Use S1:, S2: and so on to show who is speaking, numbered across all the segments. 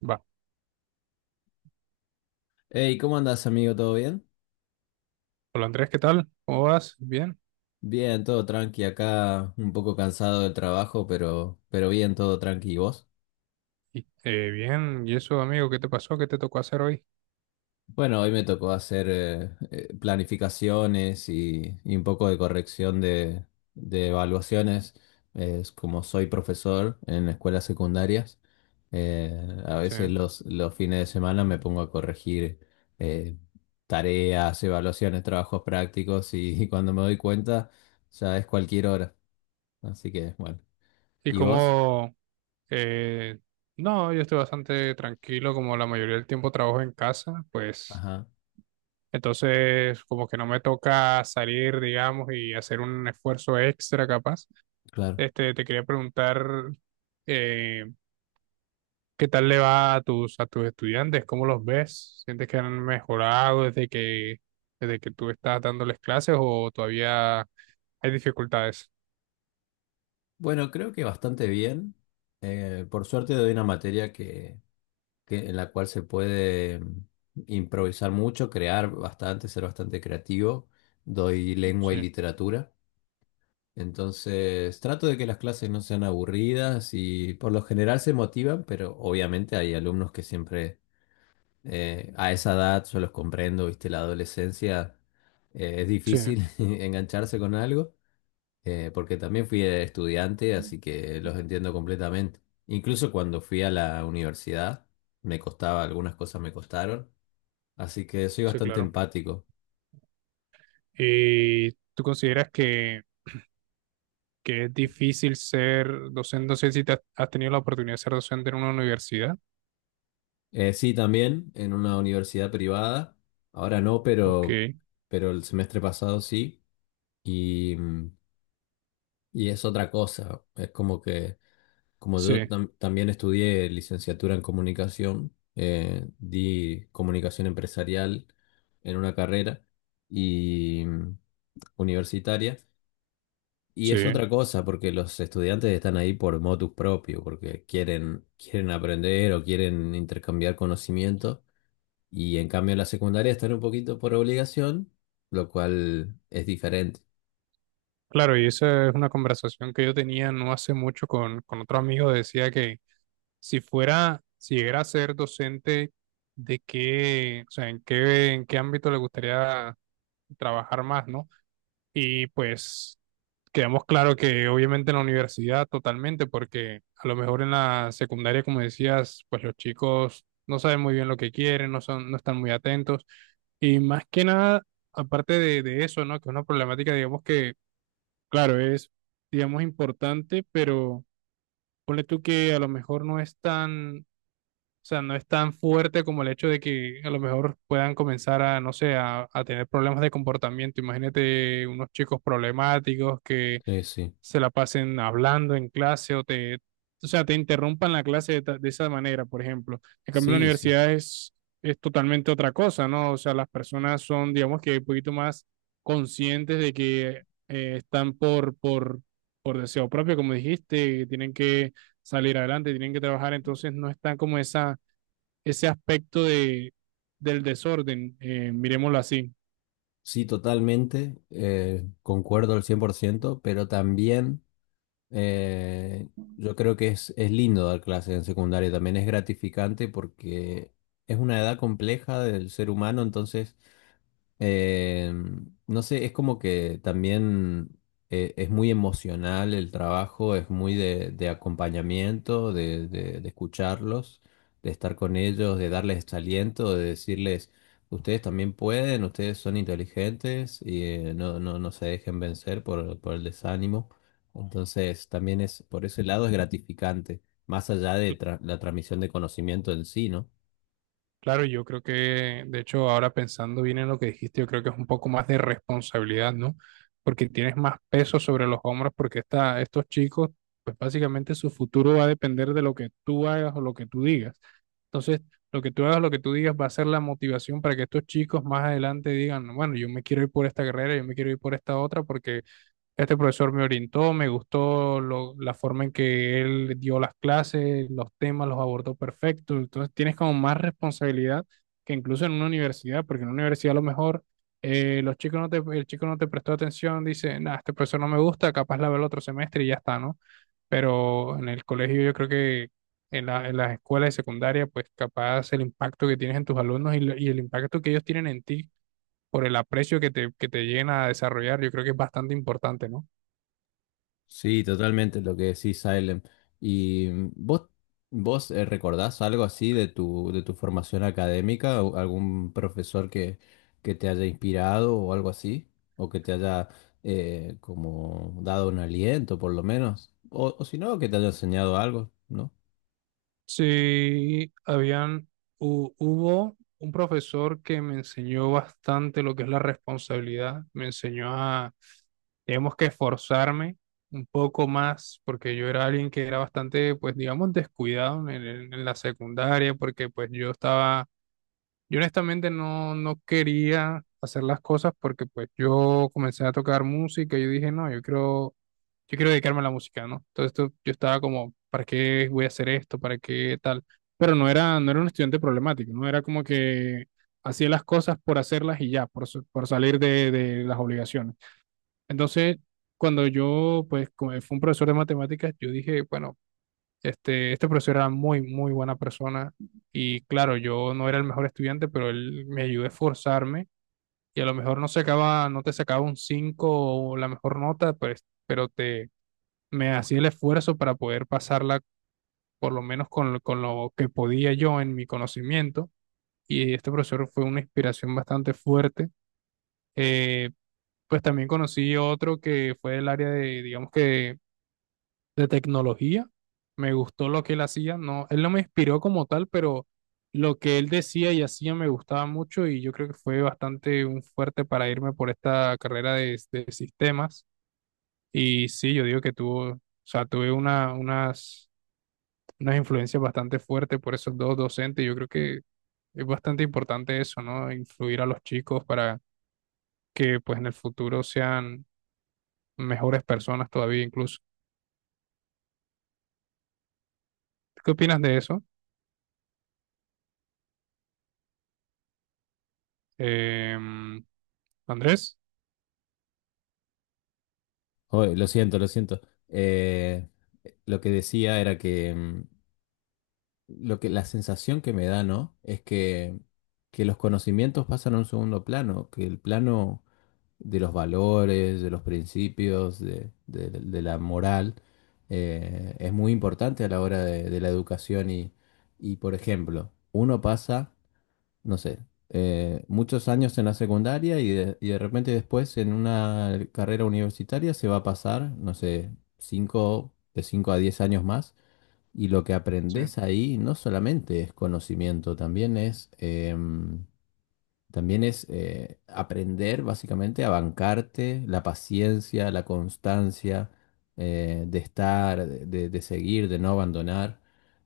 S1: Va.
S2: Hey, ¿cómo andas, amigo? ¿Todo bien?
S1: Hola Andrés, ¿qué tal? ¿Cómo vas? Bien.
S2: Bien, todo tranqui acá, un poco cansado del trabajo, pero bien, todo tranqui. ¿Y vos?
S1: Bien, ¿y eso, amigo? ¿Qué te pasó? ¿Qué te tocó hacer hoy?
S2: Bueno, hoy me tocó hacer planificaciones y un poco de corrección de evaluaciones. Es como soy profesor en escuelas secundarias, a
S1: Sí.
S2: veces los fines de semana me pongo a corregir eh, tareas, evaluaciones, trabajos prácticos y cuando me doy cuenta ya es cualquier hora. Así que, bueno.
S1: ¿Y
S2: ¿Y vos?
S1: cómo? eh, no, yo estoy bastante tranquilo, como la mayoría del tiempo trabajo en casa, pues
S2: Ajá,
S1: entonces como que no me toca salir, digamos, y hacer un esfuerzo extra capaz.
S2: claro.
S1: Este, te quería preguntar, eh, ¿qué tal le va a tus estudiantes? ¿Cómo los ves? ¿Sientes que han mejorado desde que tú estás dándoles clases o todavía hay dificultades?
S2: Bueno, creo que bastante bien. Por suerte doy una materia en la cual se puede improvisar mucho, crear bastante, ser bastante creativo. Doy lengua
S1: Sí,
S2: y literatura. Entonces, trato de que las clases no sean aburridas y por lo general se motivan, pero obviamente hay alumnos que siempre a esa edad, yo los comprendo, viste, la adolescencia es
S1: sí,
S2: difícil engancharse con algo. Porque también fui estudiante, así que los entiendo completamente. Incluso cuando fui a la universidad, me costaba, algunas cosas me costaron, así que soy
S1: sí,
S2: bastante
S1: claro.
S2: empático.
S1: ¿Y tú consideras que es difícil ser docente? No sé si te has, has tenido la oportunidad de ser docente en una universidad.
S2: Sí, también en una universidad privada, ahora no,
S1: Ok,
S2: pero el semestre pasado sí, y, mm, y es otra cosa, es como que, como
S1: sí,
S2: yo también estudié licenciatura en comunicación, di comunicación empresarial en una carrera. Y universitaria. Y
S1: sí.
S2: es otra cosa, porque los estudiantes están ahí por motus propio, porque quieren, quieren aprender o quieren intercambiar conocimiento. Y en cambio en la secundaria están un poquito por obligación, lo cual es diferente.
S1: Claro, y esa es una conversación que yo tenía no hace mucho con otro amigo. Decía que si fuera, si llegara a ser docente, ¿de qué, o sea, en qué ámbito le gustaría trabajar más? ¿No? Y pues quedamos claro que obviamente en la universidad totalmente, porque a lo mejor en la secundaria, como decías, pues los chicos no saben muy bien lo que quieren, no son, no están muy atentos. Y más que nada, aparte de eso, ¿no? Que es una problemática, digamos que, claro, es, digamos, importante, pero ponle tú que a lo mejor no es tan o sea, no es tan fuerte como el hecho de que a lo mejor puedan comenzar a, no sé, a tener problemas de comportamiento. Imagínate unos chicos problemáticos que
S2: Sí, sí.
S1: se la pasen hablando en clase o te, o sea, te interrumpan la clase de, de esa manera, por ejemplo. En cambio, la
S2: Sí, sí.
S1: universidad es totalmente otra cosa, ¿no? O sea, las personas son, digamos que un poquito más conscientes de que están por deseo propio, como dijiste, que tienen que salir adelante, tienen que trabajar, entonces no están como esa ese aspecto de, del desorden, miremoslo así.
S2: Sí, totalmente. Concuerdo al 100%, pero también eh, yo creo que es lindo dar clases en secundaria. También es gratificante porque es una edad compleja del ser humano. Entonces Eh, no sé, es como que también es muy emocional el trabajo, es muy de acompañamiento, de escucharlos, de estar con ellos, de darles este aliento, de decirles, ustedes también pueden, ustedes son inteligentes y no, no, no se dejen vencer por el desánimo. Entonces, también es, por ese lado es gratificante, más allá de la transmisión de conocimiento en sí, ¿no?
S1: Claro, yo creo que, de hecho, ahora pensando bien en lo que dijiste, yo creo que es un poco más de responsabilidad, ¿no? Porque tienes más peso sobre los hombros, porque esta, estos chicos, pues básicamente su futuro va a depender de lo que tú hagas o lo que tú digas. Entonces, lo que tú hagas, lo que tú digas, va a ser la motivación para que estos chicos más adelante digan, bueno, yo me quiero ir por esta carrera, yo me quiero ir por esta otra, porque este profesor me orientó, me gustó la forma en que él dio las clases, los temas los abordó perfecto. Entonces tienes como más responsabilidad que incluso en una universidad, porque en una universidad a lo mejor los chicos no te, el chico no te prestó atención, dice, nah, este profesor no me gusta, capaz la veo el otro semestre y ya está, ¿no? Pero en el colegio yo creo que en la, en las escuelas de secundaria, pues capaz el impacto que tienes en tus alumnos y, y el impacto que ellos tienen en ti por el aprecio que te lleguen a desarrollar, yo creo que es bastante importante, ¿no?
S2: Sí, totalmente lo que decís, Silent. ¿Y vos, recordás algo así de tu formación académica? ¿O algún profesor que te haya inspirado o algo así? ¿O que te haya como dado un aliento, por lo menos? O si no, que te haya enseñado algo, ¿no?
S1: Sí, habían, hubo un profesor que me enseñó bastante lo que es la responsabilidad, me enseñó a, digamos que esforzarme un poco más, porque yo era alguien que era bastante, pues digamos, descuidado en, en la secundaria, porque pues yo estaba yo honestamente no, no quería hacer las cosas porque pues yo comencé a tocar música y yo dije, no, yo quiero dedicarme a la música, ¿no? Yo estaba como, ¿para qué voy a hacer esto? ¿Para qué tal? Pero no era, no era un estudiante problemático, no era como que hacía las cosas por hacerlas y ya, por, por salir de las obligaciones. Entonces, cuando yo, pues, como fue un profesor de matemáticas, yo dije, bueno, este profesor era muy, muy buena persona y claro, yo no era el mejor estudiante, pero él me ayudó a esforzarme y a lo mejor no sacaba, no te sacaba un 5 o la mejor nota, pues, pero te, me hacía el esfuerzo para poder pasarla por lo menos con, con lo que podía yo en mi conocimiento y este profesor fue una inspiración bastante fuerte. Eh, pues también conocí otro que fue del área de, digamos que de tecnología. Me gustó lo que él hacía. No, él no me inspiró como tal, pero lo que él decía y hacía me gustaba mucho y yo creo que fue bastante un fuerte para irme por esta carrera de sistemas. Y sí, yo digo que tuvo, o sea, tuve una, unas, unas influencias bastante fuertes por esos dos docentes. Yo creo que es bastante importante eso, ¿no? Influir a los chicos para que pues en el futuro sean mejores personas todavía incluso. ¿Qué opinas de eso? Em, Andrés,
S2: Oye, lo siento, lo siento. Eh, lo que decía era que, lo que la sensación que me da, ¿no? Es que, los conocimientos pasan a un segundo plano, que el plano de los valores, de los principios, de la moral, es muy importante a la hora de la educación y, por ejemplo, uno pasa, no sé, muchos años en la secundaria y de repente después en una carrera universitaria se va a pasar, no sé, cinco, de 5 a 10 años más. Y lo que
S1: sí,
S2: aprendes ahí no solamente es conocimiento, también es aprender básicamente a bancarte la paciencia, la constancia de estar, de seguir, de no abandonar,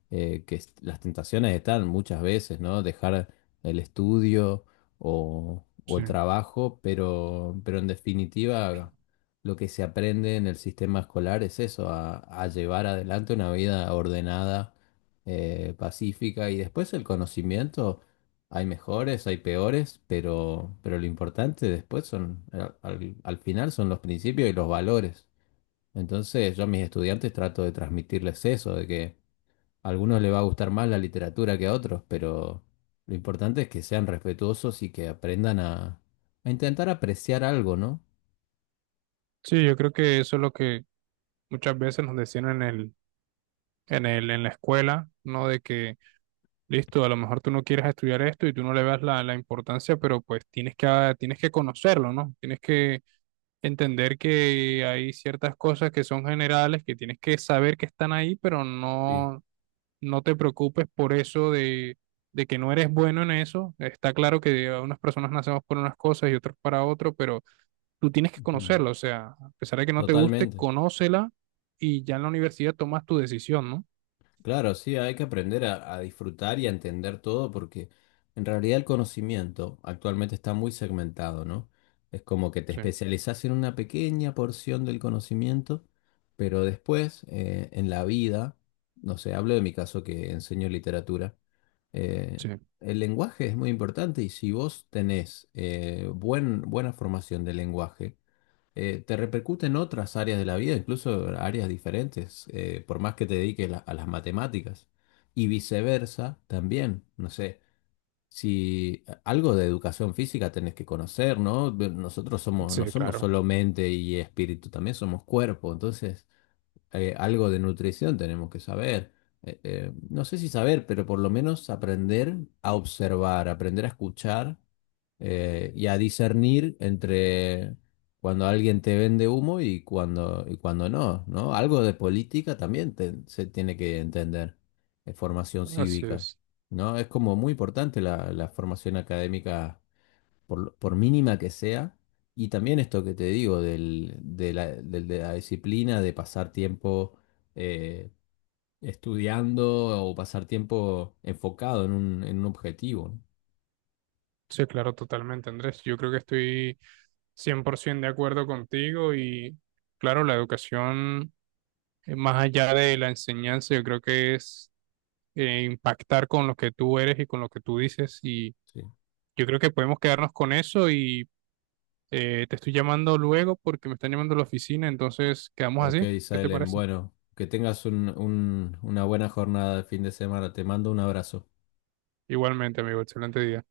S2: las tentaciones están muchas veces, ¿no? Dejar el estudio o
S1: sí.
S2: el trabajo, pero en definitiva lo que se aprende en el sistema escolar es eso, a llevar adelante una vida ordenada, pacífica y después el conocimiento. Hay mejores, hay peores, pero lo importante después son, al final son los principios y los valores. Entonces yo a mis estudiantes trato de transmitirles eso, de que a algunos les va a gustar más la literatura que a otros, pero lo importante es que sean respetuosos y que aprendan a intentar apreciar algo, ¿no?
S1: Sí, yo creo que eso es lo que muchas veces nos decían en el, en el, en la escuela, ¿no? De que, listo, a lo mejor tú no quieres estudiar esto y tú no le das la, la importancia, pero pues tienes que, ah, tienes que conocerlo, ¿no? Tienes que entender que hay ciertas cosas que son generales, que tienes que saber que están ahí, pero
S2: Sí.
S1: no, no te preocupes por eso de que no eres bueno en eso. Está claro que unas personas nacemos por unas cosas y otros para otro, pero tú tienes que
S2: Ujú.
S1: conocerla, o sea, a pesar de que no te guste,
S2: Totalmente.
S1: conócela y ya en la universidad tomas tu decisión, ¿no?
S2: Claro, sí, hay que aprender a disfrutar y a entender todo porque en realidad el conocimiento actualmente está muy segmentado, ¿no? Es como que te
S1: Sí,
S2: especializas en una pequeña porción del conocimiento, pero después en la vida, no sé, hablo de mi caso que enseño literatura, eh,
S1: sí,
S2: el lenguaje es muy importante y si vos tenés buena formación del lenguaje, te repercute en otras áreas de la vida, incluso áreas diferentes, por más que te dediques a las matemáticas. Y viceversa también, no sé, si algo de educación física tenés que conocer, ¿no? Nosotros somos, no
S1: sí,
S2: somos
S1: claro,
S2: solo mente y espíritu, también somos cuerpo, entonces algo de nutrición tenemos que saber. No sé si saber, pero por lo menos aprender a observar, aprender a escuchar y a discernir entre cuando alguien te vende humo y y cuando no, ¿no? Algo de política también se tiene que entender, formación
S1: así
S2: cívica,
S1: es.
S2: ¿no? Es como muy importante la formación académica por mínima que sea, y también esto que te digo de la disciplina de pasar tiempo eh, estudiando o pasar tiempo enfocado en en un objetivo, ¿no?
S1: Sí, claro, totalmente, Andrés. Yo creo que estoy 100% de acuerdo contigo y claro, la educación, más allá de la enseñanza, yo creo que es impactar con lo que tú eres y con lo que tú dices y
S2: Sí.
S1: yo creo que podemos quedarnos con eso y te estoy llamando luego porque me están llamando a la oficina, entonces quedamos
S2: Ok,
S1: así. ¿Qué te
S2: Salem,
S1: parece?
S2: bueno, que tengas una buena jornada de fin de semana. Te mando un abrazo.
S1: Igualmente, amigo, excelente día.